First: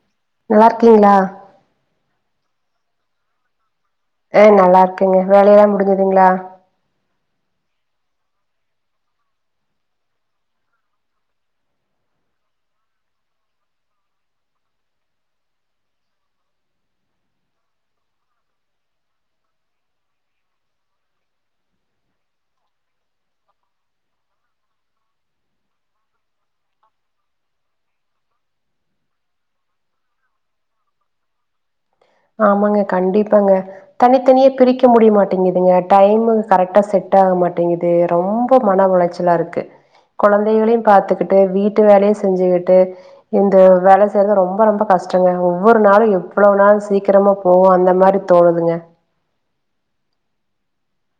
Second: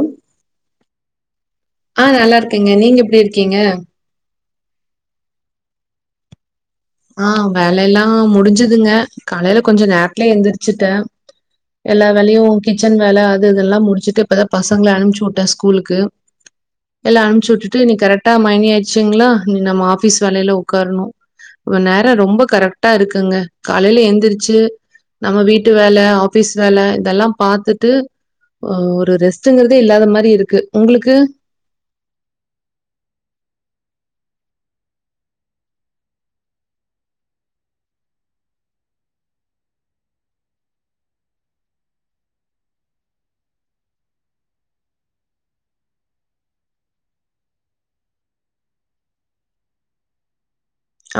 ம் நல்லாயிர்க்கீங்களா ஆ நல்லா இருக்கங்க நீங்க எப்டி இருக்கீங்க ஆ நல்லா இருக்குங்க வேலையெல்லா முடிஞ்சுதுங்களா ஆ வேல எல்லா முடிஞ்சுதுங்க காலையில கொஞ்ச நேர்த்தே எந்திரிச்சிட்டேன் எல்லா வேலையும் கிச்சன் வேல் அது இதெல்லாம் முடிச்சுட்டு இப்பதான் பசங்கள அமிச்சு வுட்டே ஸ்கூலுக்கு எல்ல அம்ச்சி வுட்டுட்டு இனி கரெக்டா மணி ஆயிச்சுங்களா இனி நம்ம ஆபீஸ் வேலையில உக்காரணு இப்ப நேரம் ரொம்ப கரெக்ட்டா இருக்குங்க காலையில எந்திருச்சு நம்ம வீட்டு வேல ஆபீஸ் வேல இதெல்லாம் பாத்துட்டு ஒரு ரெஸ்ட்ங்கிறதே இல்லாத மாரி இருக்கு உங்களுக்கு ஆமாங்க கண்டிப்பாங்க தனித்தனியே பிரிக்க முடிய மாட்டேங்குதுங்க டைமு கரெக்டா செட் ஆக மாட்டேங்குது ரொம்ப மன உளச்சில் இருக்கு னண்குழந்தைகளையும் பாத்துக்கிட்டு வீட்டுவேலையும் செஞ்சுக்கிட்டு இந்த வேல செய்யறது ரொம்ப ரொம்ப கஷ்டங்க ஒவ்வொரு நாளும் எவ்ளவு நாள் சீக் சீக்கிரமா போவூம் அந்த மாரி தோணுதுங்க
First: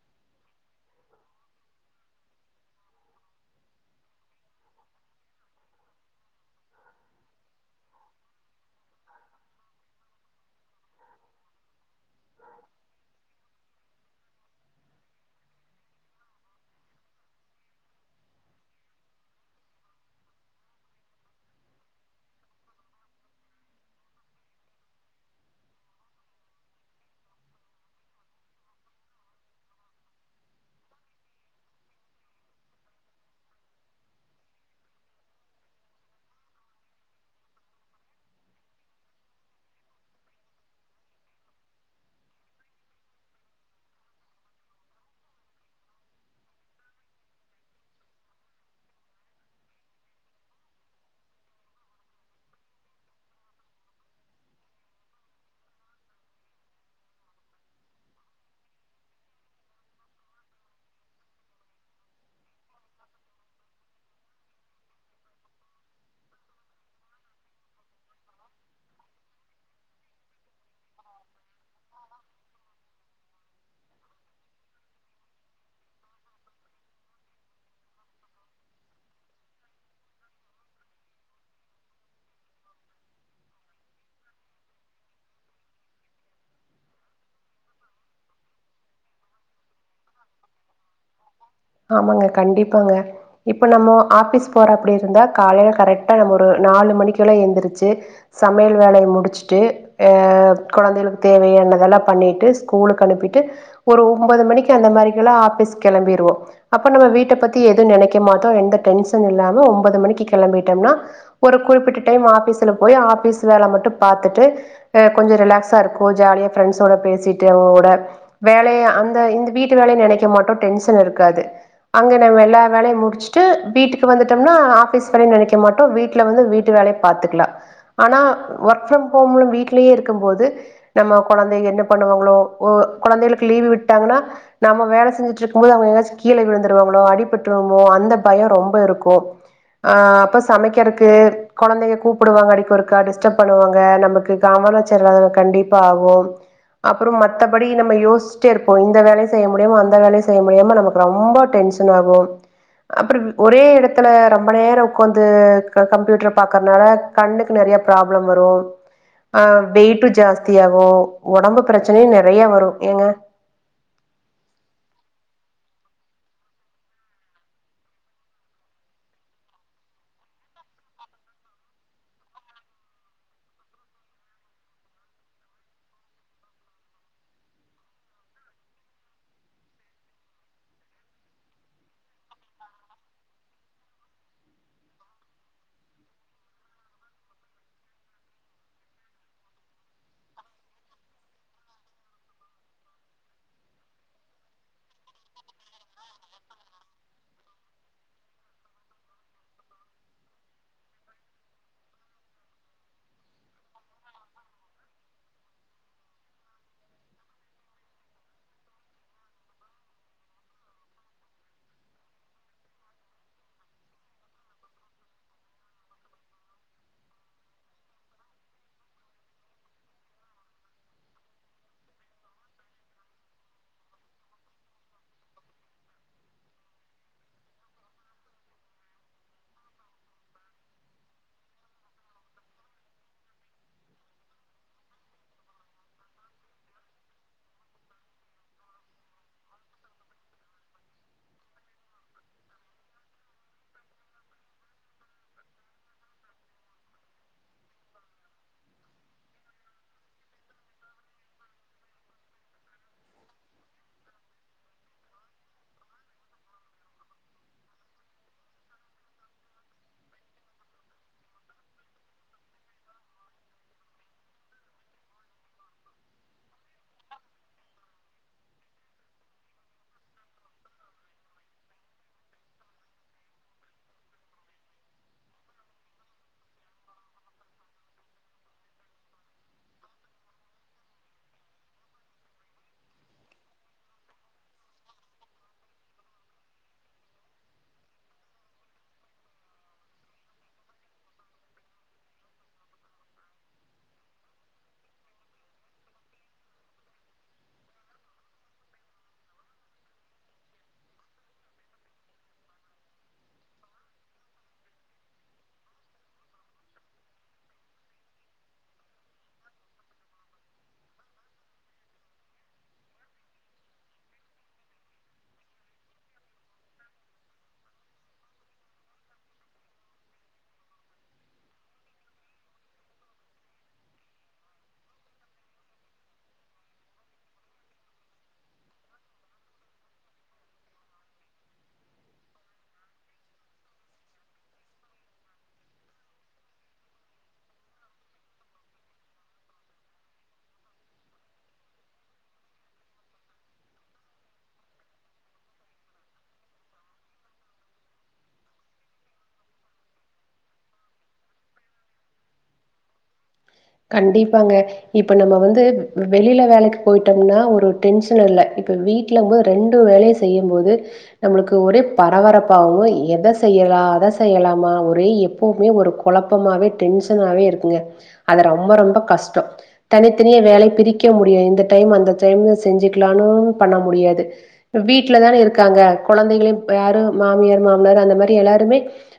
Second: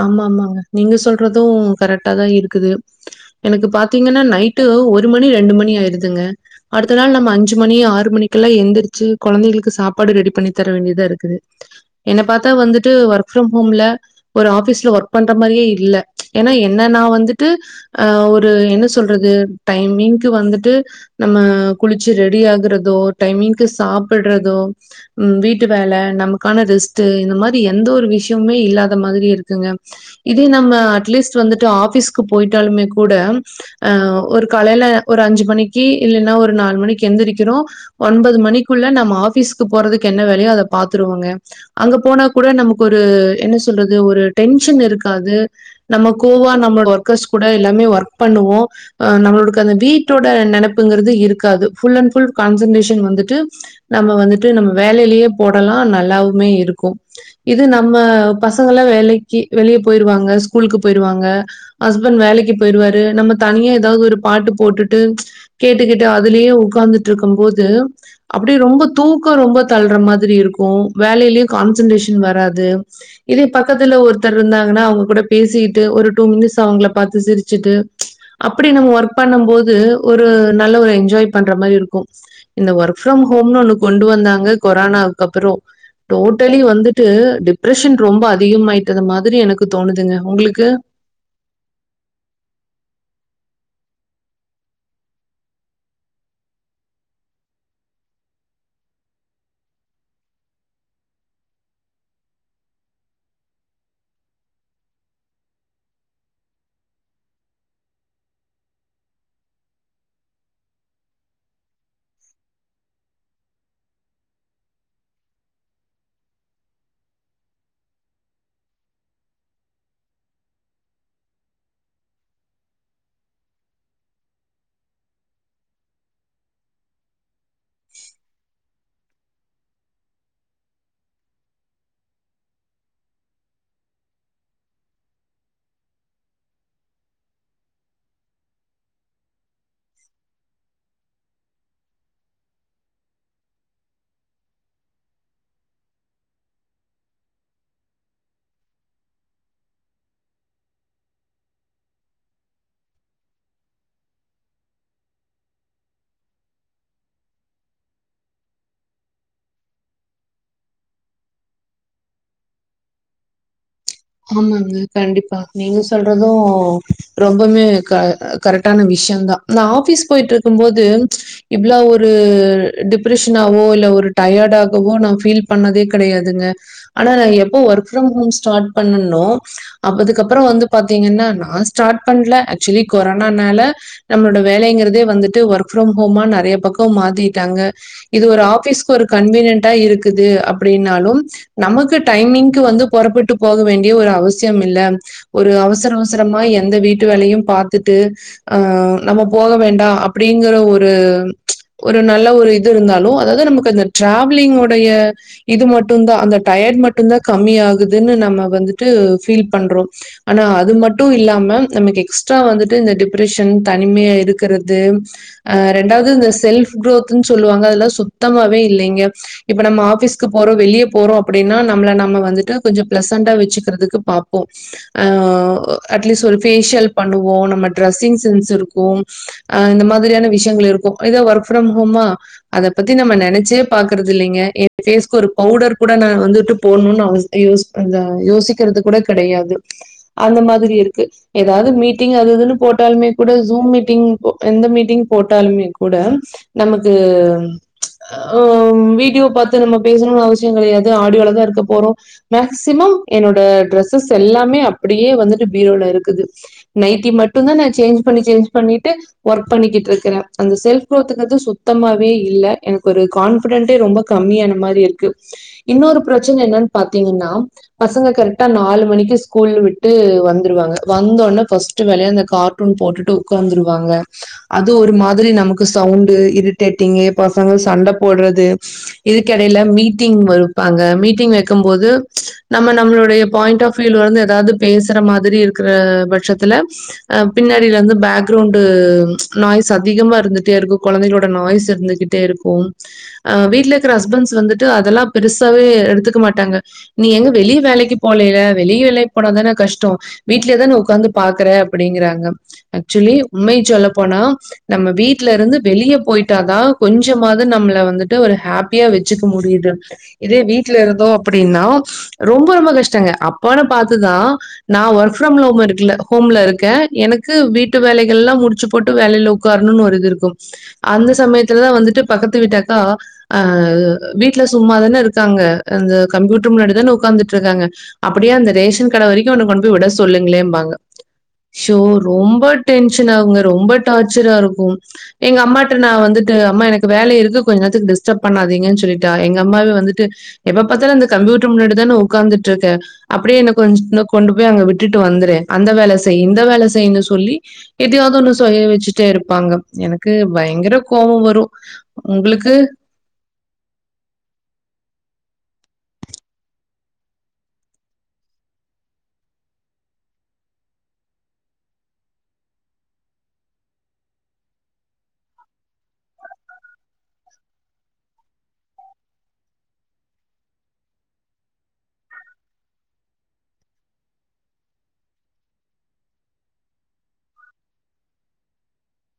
ஆமா ஆமாங்க நீங்க சொல்றதும் கரெக்டா தான் இருக்குது எனக்கு பாத்தீங்கன்னா நைட்டு ஒரு மணி ரெண்டு ஆயிடுதுங்க அடுத்த நாள் அஞ்சு ஆறு மணிக்கெல்லாம் எழுந்திருச்சு கொழந்தைகளுக்கு சாப்பாடு ரெடி பண்ணி தர வேண்டியதா இருக்குது என்ன பாத்தா வந்துட்டு ஒர்க் ஃப்ரம் ஹோம்ல ஒரு ஆபிஸ்ல ஒர்க் பண்ற மாரியே இல்ல என்ன என்னன்னா வந்துட்டு அ ஒரு என்ன சொல்றது டைமிங்க்கு வந்துட்டு நம்ம குளிச்சு ரெடி ஆகுறதோ டைமிங்க்கு சாப்டுறதோ ம் வீட்டு வேல நமக்கான ரெஸ்ட் இந்த மாரி எந்த ஒரு விஷயமுமே இல்லா ந்த மாதிரி இருக்குங்க இதே நம்ம அட்லீஸ் வந்துட்டு ஆபீஸ்க்கு போயிட்டாலுமே கூட அ ஒரு காலையில ஒரு அஞ்சு மணிக்கு இல்லன்னா ஒரு நாலு மணிக்கு எந்திரிக்கிறோ ஒன்பது மணிக்குள்ள நம்ம ஆபிஸ்க்கு போறதுக்கு என்ன வேலையோ அத பாத்துருவோங்க அங்க போனா கூட நமக்கு ஒரு என்ன சொல்றது ஒரு டென்ஷன் இருக்காது நம்ம கோவா நம்மளோட ஒர்கர்ஸ் கூட எல்லாமே ஒர்க் பண்ணுவோ அ நம்மளுக்கு அந்த வீட்டோட நெனப்புங்கிறது இருக்காது புல்லன்புல் கான்சன்ட்ரேஷன் வந்துட்டு நம்ம வந்துட்டு நம்ம வேலையிலயே போடலாம் நல்லவுமே இருக்கும் இது நம்ம பசங்க எல்லா வேலைக்கு வெளியே போயிருவாங்க ஸ்கூலுக்கு போயிருவாங்க ஹஸ்பண்ட் வேலைக்கு போயிருவாரு நம்ம தனியா ஏதாவது ஒரு பாட்டு போட்டுட்டு கேட்டுகிட்டு அதுலயே உக்காந்துட்டு இருக்கும் போது அப்டியே ரொம்ப தூக்கோ ரொம்ப தள்ற மாரி இருக்கு வேலேலயு கான்சன்ட்ரேஷன் வராது இதே பக்கத்துல ஒருத்தர் இருந்தாங்கன்னா அவுங்க கூட பேசிகிட்டு ஒரு டூ மினிட்ஸ் அவுங்கள பாத்து சிருச்சுட்டு அப்டி நம்ம ஒர்க் பண்ணும் போது ஒரு நல்ல ஒரு என்ஜாய் பண்ற மாரி இருக்கு இந்த ஒர்க் ஃப்ரம் ஹோம்னு ஒண்ணு கொண்டு வந்தாங்க கொரானாவுக்கு அப்புறோ டோட்டலி வந்துட்டு டிப்ரஷன் ரொம்ப அதிகமாயிட்டது மாரி எனக்கு தோணுதுங்க ஒங்களுக்கு ஆமாங்க கண்டிப்பாங்க இப்ப நம்மோ ஆஃபீஸ் போற அப்டி இருந்தா காலேல கரெக்டா நம்ம ஒரு நாலு மணிக்கெல்லா எந்துருச்சு சமையல் வேலய முடுச்சுட்டு அ கொழந்தைகளுக்கு தேவையானதெல்லா பண்ணிட்டு ஸ்கூலுக்கு அனுப்பிட்டு ஒரு ஒன்போது மணிக்கு அந்த மாரிக்கெல்லா ஆஃபிஸ்க்கு கெளம்பிற்வோ அப்ப நம்ம வீட்ட பத்தி எது நெனைக்க மாட்டோ எந்த டென்ஷன் இல்லாம ஒம்பது மணிக்கு கெளம்பிட்டம்னா ஒரு குறிப்பிட்ட டைம் ஆஃபீஸுல போய் ஆஃபீஸ் வேல மட்டு பாத்துட்டு அ கொஞ்ச ரிலாக்ஸா இருக்கு ஜாலியா ஃப்ரெண்ட்ஸோட பேசிட்டு அவுங்க கூட வேலயு அந்த இந்த வீட்டு வேலய நெனைக்க மாட்டோ டென்ஷன் இருக்காது அங்க நம்ம எல்லா வேலயு முடுச்சுட்டு வீட்டுக்கு வந்துட்டம்னா ஆஃபீஸ் வேலையு நெனைக்க மாட்டோ வீட்ல வந்து வீட்டு வேல பாத்துக்கலா ஆனா ஒர்க் ஃப்ரம் ஹோம்ல வீட்லயே இருக்கம் போது நம்ம கொழந்தை என்ன பண்ணுவாங்களோ ஒ கொழந்தைகளுக்கு லீவு விட்டாங்கன்னா நாம வேலை செஞ்சுட்டு இருக் கும்போது அவுங்க ஏதாச்சு கீழ விழுந்துருவாங்களோ அடிபட்டுருமோ அந்த பயோ ரொம்ப இருக்கு அ அப்ப சமைக்கிறக்கு கொழந்தைங்க கூப்புடுவாங்க அடிக்கொருக்கா டிஸ்டப் பண்ணுவாங்க நமக்கு [unintelligible] கண்டிப்பா ஆகு அப்பறோ மத்தபடி நம்ம யோஸ்சுட்டே இருப்போ இந்த வேலயு செய்ய முடியாம அந்த வேலயு செய்ய முடியாம நமக்கு ரெம்ப டென்ஷன் ஆகும் அப்பறப் ஒரே எடத்துல ரெம்ப நேர உக்காந்து க கம்ப்யூட்டர் பாக்கறனால கண்ணுக்கு நெறைய ப்ராப்ளம் வரு ஆ வெயிட்டு ஜாஸ்தி ஆகு ஒடம்பு பிரச்சனையு நெறைய வரு ஏங்க ஆமாங்க கண்டிப்பா நீங்க சொல்றது ரொம்பமே க கரெட்டான விஷ்யந் தா நா ஆஃபீஸ் போயிட்ருக்கும் போது இவ்ளோ ஒரு டிப்ரெஷனவோ இல்ல ஒரு டயர்டாகவோ நா ஃபீல் பண்ணதே கெடையாதுங்க ஆனா நா எப்போ ஒர்க் ஃப்ரம் ஹோம் ஸ்டாட் பண்ணனோ அப்பதுக்கப்பறோ வந்து பாத்தீங்கன்னா நா ஸ்டார்ட் பண்ல ஆக்சுவலி கொரானானால நம்மளோட வேலைங்கிறதே வந்துட்டு ஒர்க் ஃப்ரம் ஹோமா நெறைய பக்கோ மாத்திட்டாங்க இது ஒரு ஆஃபிஸ்க்கு ஒரு கன்வீனியன்டா இருக்குது அப்டினாலும் நமக்கு டைமிங்க்கு வந்து பொறப்பட்டு போக வேண்டிய ஒரு அவசியம் இல்ல ஒரு அவசர அவசரமா எந்த வீட்டு வேலையு பாத்துட்டு அ நம்ம போக வேண்டா அப்டிங்கற ஒரு ஒரு நல்ல ஒரு இது இருந்தாலு அதாவது நமக்கு அந்த ட்ராவ்லிங் உடைய இது மட்டுந்தா அந்த டயட் மட்டுந் தா கம்மி ஆகுதுன்னு நம்ம வந்துட்டு பீல் பண்றோ ஆனா அது மட்டு இல்லாம நமக்கு எக்ஸ்ட்ரா வந்துட்டு இந்த டிப்ரெஷன் தனிமையா இருக்கறது அ ரெண்டாவது இந்த செல்ஃப் குரோத்ன்னு சொல்லுவாங்க அதல்லா சுத்தமாவே இல்லைங்க இப்ப நம்ம ஆஃபிஸ்கு போறோ வெளிய போறோ அப்டினா நம்மள நம்ம வந்துட்டு கொஞ்சோ பிளஸ் சன்டா வச்சுக்கறதுக்கு பாப்போ அ அட்லீஸ்ட் ஒரு பேஷியல் பண்ணுவோ நம்ம டிரெஸ்ஸிங் சென்ஸ் இருக்கு அ இந்த மாதிரியான விஷயங்கள் இருக்கு இதே ஒர்க் ஃப்ரம் ஹோமா அத பத்தி நம்ம நெனச்சே பாக்கறது இல்லைங்க என் ஃபேஸ்கு ஒரு பவுடர் கூட நா வந்துட்டு போட்ணும்னு அவஸ் யோஸ் அந்த யோசிக்கறது கூட கெடயாது அந்த மாதிரி இருக்கு ஏதாவ்து மீட்டிங் அது இதுன்னு போட்டாலுமே கூட ஜூம் மீட்டிங் எந்த மீட்டிங் போட்டாலுமே கூட நமக்கு அஹ் வீடியோ பாத்து நம்ம பேசணும்னு அவசியம் கெடயாது ஆடியோல தான் இருக்க போறோம் மேக்சிமம் என்னோட ட்ரெஸ்ஸஸ் எல்லாமே அப்டியே வந்துட்டு பீரோல இருக்குது நைட்டி மட்டும் தான் நா சேஞ்ச் பண்ணி சேஞ்ச் பண்ணிட்டு ஒர்க் பண்ணிக்கிட்டு இருக்கறேன் அந்த செல்ஃப் குரோத்துங்கது சுத்தமாவே இல்ல எனக்கு ஒரு கான்ஃபிடென்டே ரொம்ப கம்மியான மாரி இருக்கு இன்னொரு பிரச்சன என்னன்னு பாத்தீங்ன்னா பசங்க கரெக்ட்டா நாலு மணிக்கு ஸ்கூல் விட்டு வந்துருவாங்க வந்தோனே ஃபஸ் ட்டு வேலயா அந்த கார்ட்டூன் போட்டுட்டு உக்காந்துருவாங்க அது ஒரு மாரி நமக்கு சவுண்டு இரிட்டேட்டிங் பசங்க சண்ட போட்றது இதுக் கெடயில மீட்டிங் வப்பாங்க மீட்டிங் வக் கும் போது நம்ம நம்மளுடைய பாயிண்ட் ஆஃப் வியூல இருந்து ஏதாது பேசற மாரி இருக்கற பட்சத்துல அ பின்னாடியில இருந்து பேக் கிரவுண்டு நாய்ஸ் அதிகமா இருந்துட்டே இருக்கும் கொழந்தைகளோட நாய்ஸ் இருந்துகி ட்டே இருக்கும் அ வீட்ல இருக்கற ஹஸ்பண்ட்ஸ் வந்துட்டு அதெல்லாம் பெருசாவே எடுத்துக்க மாட் டாங்க நீ எங்க வெளிய வேலைக்கு போலைல வெளிய வேலைக்கு போனாதான கஷ்டம் வீட்லயேதான் உக்காந்து பாக்குற அப்டிங்கறாங்க ஆக்சுவலி உண்மைய சொல்ல போனா நம்ம வீட்ல இருந்து வெளிய போயிட்டாதான் கொஞ்சமாது நம்மள வந்துட்டு ஒரு ஹாப்பியா வச்சுக்க முடியுது இதே வீட்ல இருந்தோம் அப்டினா ரொம்ப ரொம்ப கஷ்டங்க அப்போனு பாத்துதான் நா ஒர்க் ஃப்ரம்ல ஹோம் இருக்குல ஹோம்ல இருக்கேன் எனக்கு வீட்டு வேலைகள் எல்லாம் முடிச்சு போட்டு வேலையில உக்காரணும்னு ஒரு இது இருக்கும் அந்த சமயத்துலதா வந்துட்டு பக்கத்து வீட்டு அக்கா அஹ் வீட்ல சும்மாதானே இருக்காங்க அந்த கம்ப்யூட்டர் முன்னாடி தான உக்காந்துட்டு இருக்காங்க அப்டியே அந்த ரேஷன் கட வரைக்கும் என்ன கொண்டு போய் விட சொல்லுங்களேம் பாங்க சோ ரொம்ப டென்ஷன் ஆகுங்க ரொம்ப டார்ச்சரா இருக்கும் எங்க அம்மாட்ட நா வந்துட்டு அம்மா என வேல இருக்கு கொஞ்ச நேரத்துக்கு டிஸ்டர்ப் பண்ணாதீங்கன்னு சொல்லிட்டா எங்க அம்மாவே வந்துட்டு எப்ப பத்தாலும் இந்த கம்யூட்டர் முன்னாடி தான உக்காந்துட் இருக்க அப்டியே என்ன கொஞ்ச கொண்டு போய் அங்க விட்டுட்டு வந்துர அந்த வேல செய் இந்த வேல செய்ன்னு சொல்லி எதயாவ்து ஒன்னு செய்ய வச்சுட்டே இருப்பாங்க எனக்கு பயங்கர கோவொ வரும். ஒங்ளுக்கு கண்டிப்பாங்க இப்ப நம்ம வந்து வெளியில வேலைக்கு போயிட்டோம்னா ஒரு டென்ஷன் இல்ல இப்ப வீட் லங்கும் போது ரெண்டு வேலை செய்யும்போது நம்மளுக்கு ஒரே பரபரப்பாகவும் எத செய்யலாம் அத செய்யலாமா ஒரே எப் பவுமே ஒரு கொழப்பமாவே டென்ஷனாவே இருக்குங்க அது ரொம்ப ரொம்ப கஷ்டம் தனித்தனிய வேலை பிரிக்க முடியும் இந்த டைம் அந்த டைம் செஞ்சுக்கலான்னு பண்ண முடியாது இப்ப வீட்ல தான இருக்காங்க கொழந்தைகளையும் யாரு மாமியார் மாமனார் அந்த மாரி எல்லாருமே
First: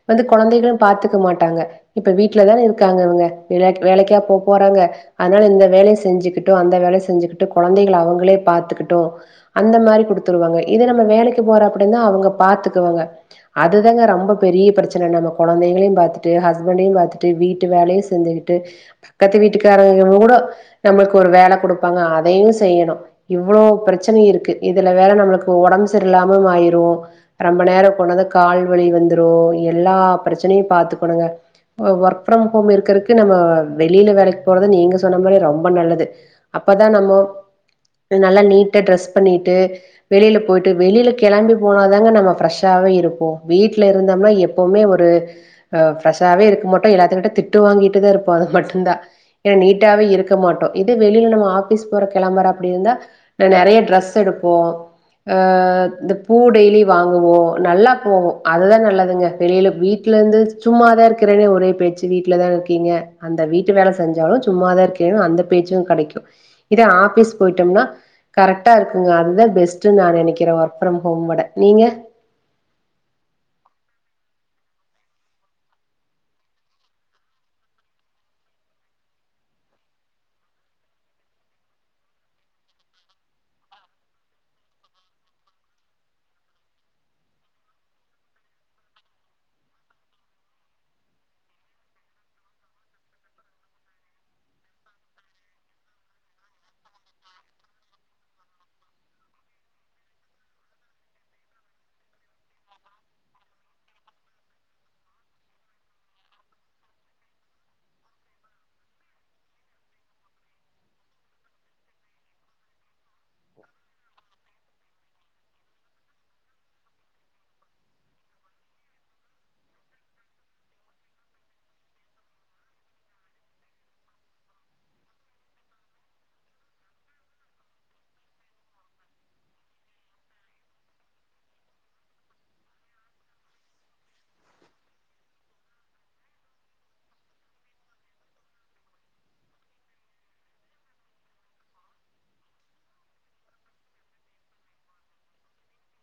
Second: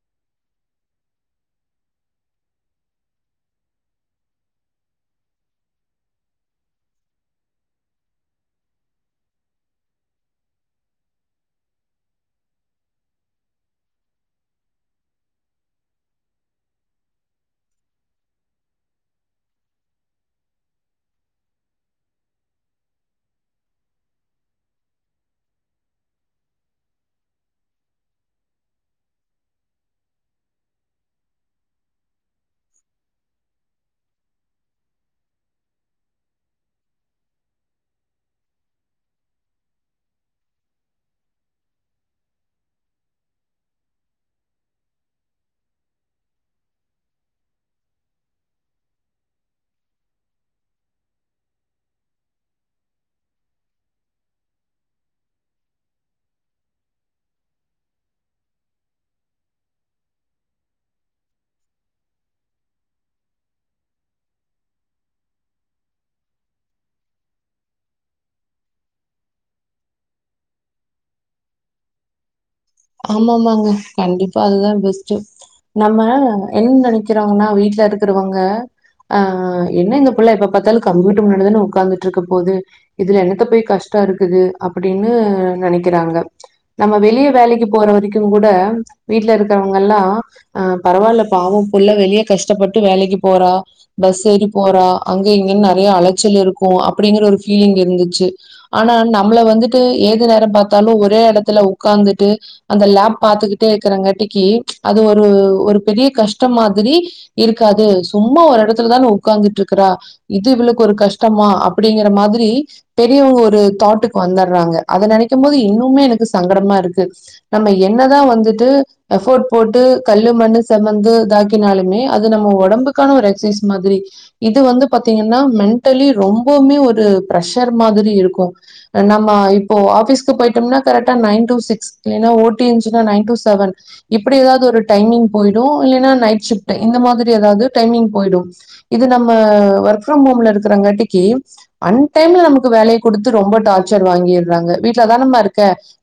வந்து கொழந்தைகள் பாத்துக்க மாட்டாங்க இப்ப வீட்லதான இருக்காங்க இவுங்க வெளயாட் வேலைக்கா போ போறாங்க அதனால இந்த வேலயை செஞ்சுக்கிட்டும் அந்த வேலய செஞ்சுக்கிட்டும் கொழந்தைகள அவுங்ளே பாத்துக்கிட்டும் அந்த மாரி குடுத்துருவாங்க இதே நம்ம வேலைக்கு போற அப்டின்னா அவுங்க பாத்துக்குவாங்க அதுதாங்க ரொம்ப பெரிய பிரச்சன நம்ம கொழந்தைகளையு பாத்துட்டு ஹஸ்பண்டையு பாத்துட்டு வீட்டு வேலையும் செஞ்சுக் ட்டு பக்கத்து வீட்டுக்காரங்க கூட நம்மளுக்கு ஒரு வேல குடுப்பாங்க அதையு செய்யணோ இவ்ளோ பிரச்சன இருக்கு இதுல வேற நம்மளுக்கு ஒடம்பு சரியலாம ஆயிரு ரொம்ப நேரோ கொனாந்து கால்வவி வந்துரோ எல்லா பிரச்சனையு பாத்துக்கணுங்க ஒ வொர்க் ஃப்ரம் ஹோம் இருக்கறக் வந்து நம்ம வெளில வேலைக்கு போறது நீங்க சொன்ன மாரி ரொம்ப நல்லது அப்பதா நம்ம நல்லா நீட்டா ட்ரெஸ் பண்ணிட்டு வெளியில போயிட்டு வெளியில கெளம்பி போன தாங்க நம்ம ஃப்ரெஷாவே இருப்போ வீட்ல இருந்தம்னா எப் போமே ஒரு ஆ ஃப்ரெஷாவே இருக்க மாட்டோ எல்லாத்துக்கிட்ட திட்டு வாங்கிட்டுதா இருப்போ அது மட்டுந்தா ஏனா நீட்டாவே இருக்க மாட்டோ இதே வெளியில நம்ம ஆஃபீஸ் போற கெளம்பற அப்டி இருந்தா நெறைய ட்ரெஸ் எடுப்போ ஆ இந்த பூ டெய்லி வாங்குவோ நல்லா போவோ அதுதா நல்லதுங்க வெளியில வீட் லருந்து சும்மாதா இருக்கறேனு ஒரே பேச்சு வீட்லதான இருக் கிங்க அந்த வீட்டு வேல செஞ்சாலு சும்மாதா இருக்கேனு அந்த பேச்சு கெடைக்கு இதே ஆஃபிஸ் போயிட்டம்னா கரெக்டா இருக்குங்க அதுதா பெஸ்ட்டுன் நா நெனைக்கிறே ஒர்க் ஃப்ரம் ஹோம் விட நீங்க ஆமாமாங்க கண்டிப்பா அதுதா பெஸ்ட்டு நம்ம என்ன நெனைக்கிறாங்கன்னா வீட்ல இருக்கிறவங்க ஆ என்ன இந்த புள்ள எப்ப பாத்தாலு கம்ப்யூட்டர் முன்னாடி தான உக்காந்துட்ருக்க போது இதுல என்னத்த போய் கஷ்டோ இருக்குது அப்டின்னு நெனைக்கிறாங்க நம்ம வெளிய வேலைக்கு போற வரைக்குங் கூட வீட்ல இருக்கிறவங்க எல்லா ஆ பரவால்ல பாவோ புள்ள வெளிய கஷ்டப்பட்டு வேலைக்கு போறா பஸ் ஏறி போறா அங்க இங்கன்னு நெறைய அலைச்சல் இருக்கு அப்படிங்கற ஒரு ஃபீலிங் இருந்துச்சு ஆனா நம்மள வந்துட்டு ஏது நேரம் பாத்தாலு ஒரே எடத்துல உக்காந்துட்டு அந்த லேப் பாத்துக்கிட்டே இருக்கிறங்காட்டிக்கு அது ஒரு ஒரு பெரிய கஷ்ட மாதிரி இருக்காது சும்மா ஒரு எடத்துலதான உக்காந்துட்ருக்கறா இது இவளுக்கு ஒரு கஷ்டமா அப்டிங்கற மாதிரி பெரியவங்க ஒரு தாட்டுக்கு வந்தர்றாங்க அத நெனைக்கும் போது இன்னுமே எனக்கு சங்கடமா இருக்கு நம்ம என்னதா வந்துட்டு எஃபோர்ட் போட்டு கல்லு மண்ணு செமந்து இதாக்கினாலுமே அது நம்ம ஒடம்புக்கான ஒரு எக்சைஸ் மாதிரி இது வந்து பாத்திங்கன்னா மென்ட்டலி ரொம்பவுமே ஒரு பிர்ஷர் மாதிரி இருக்கு நம்ம இப்போ ஆபிஸ்க்கு போயிட்டம்னா கரெக்டா நைன் டூ சிக்ஸ் இல்லினா ஓ டி இந்துச்சுனா நைன் டூ செவன் இப்படி ஏதாவது ஒரு டைமிங் போயிடு இல்லைன்னா நைட் ஷிஃப்ட்டு இந்த மாதிரி எதாவது டைமிங் போயிடு இது நம்ம ஒர்க் ஃப்ரம் ஹோம்ல இருக்கறங்காட்டிக்கு அன் டைம்ல நமக்கு வேலைய குடுத்து ரொம்ப டார்ச்சர் வாங்கிர்றாங்க வீட்லதானமா இருக்க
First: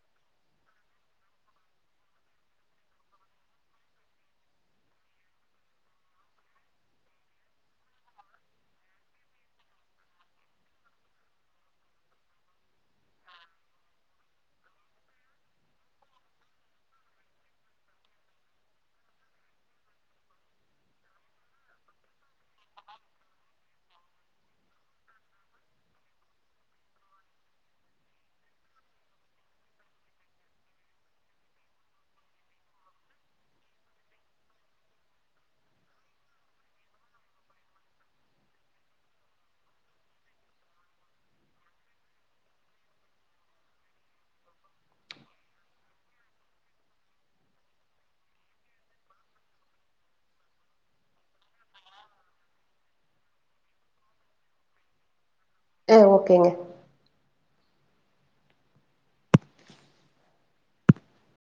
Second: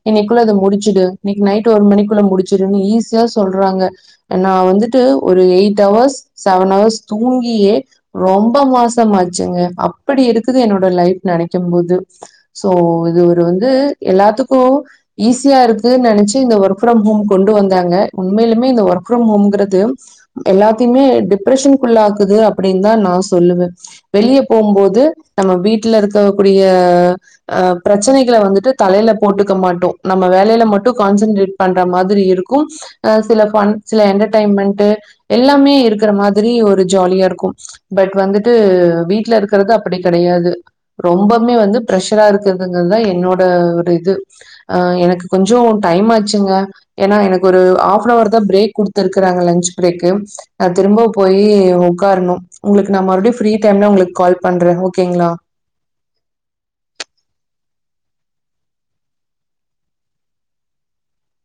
இன்னிக்குள்ள இத முடிச்சுடு இன்னிக்கு நைட் ஒரு மணிக்குள்ள முடிச்சுடுன்னு ஈஸியா சொல்றாங்க நா வந்துட்டு ஒரு எயிட் ஹவர்ஸ் செவன் ஹவர்ஸ் தூங்கியே ரொம்ப மாசோ ஆச்சுங்க அப்டி இருக்குது என்னோட லைஃப் நெனைக்கும் போது சோ இது ஒரு வந்து எல்லாத்துக்கு ஈஸியா இருக் கு நெனைச்சு இந்த ஒர்க் ஃப்ரம் ஹோம் கொண்டு வந்தாங்க உண்மையிலுமே இந்த ஒர்க் ஃப்ரம் ஹோம்ங்கிறது எல்லாத்தைமே டிப்ரஷனுக்குள்ளாக்குது அப்படின்தா நா சொல்லுவே வெளிய போம்போது நம்ம வீட்டுல இருக்க கூடிய ஆ பிரச்சனைகள வந்துட்டு தலையில போட்டுக்க மாட்டோ நம்ம வேலையில மட் டு கான்சன்ட்ரேட் பண்ற மாதிரி இருக்கு ஆ சில ஃபன் சில என்டர்டெய்மெண்ட்டு எல்லாமே இருக்கிற மாதிரி ஒரு ஜாலியா இருக்கு பட் வந்துட்டு வீட்ல இருக்கறது அப்படி கெடையாது ரொம்பமே வந்து ப்ரஷரா இருக்குறதுங்கிறதுதா என்னோட ஒரு இது ஆ எனக்கு கொஞ் சோ டைம் ஆச்சுங்க ஏன்னா எனக்கொரு ஹாஃபன் அவர்தா பிரேக் குடுத்துருக்கறாங்க லன்ச் பிரேக்கு நா திரும்ப போயி உக்காரணு உங்களுக்கு நா மறுபடியு ஃப்ரீ டைம்ல உங்களுக்கு கால் பண்றே ஓகேங்ளா அ ஓகேங்க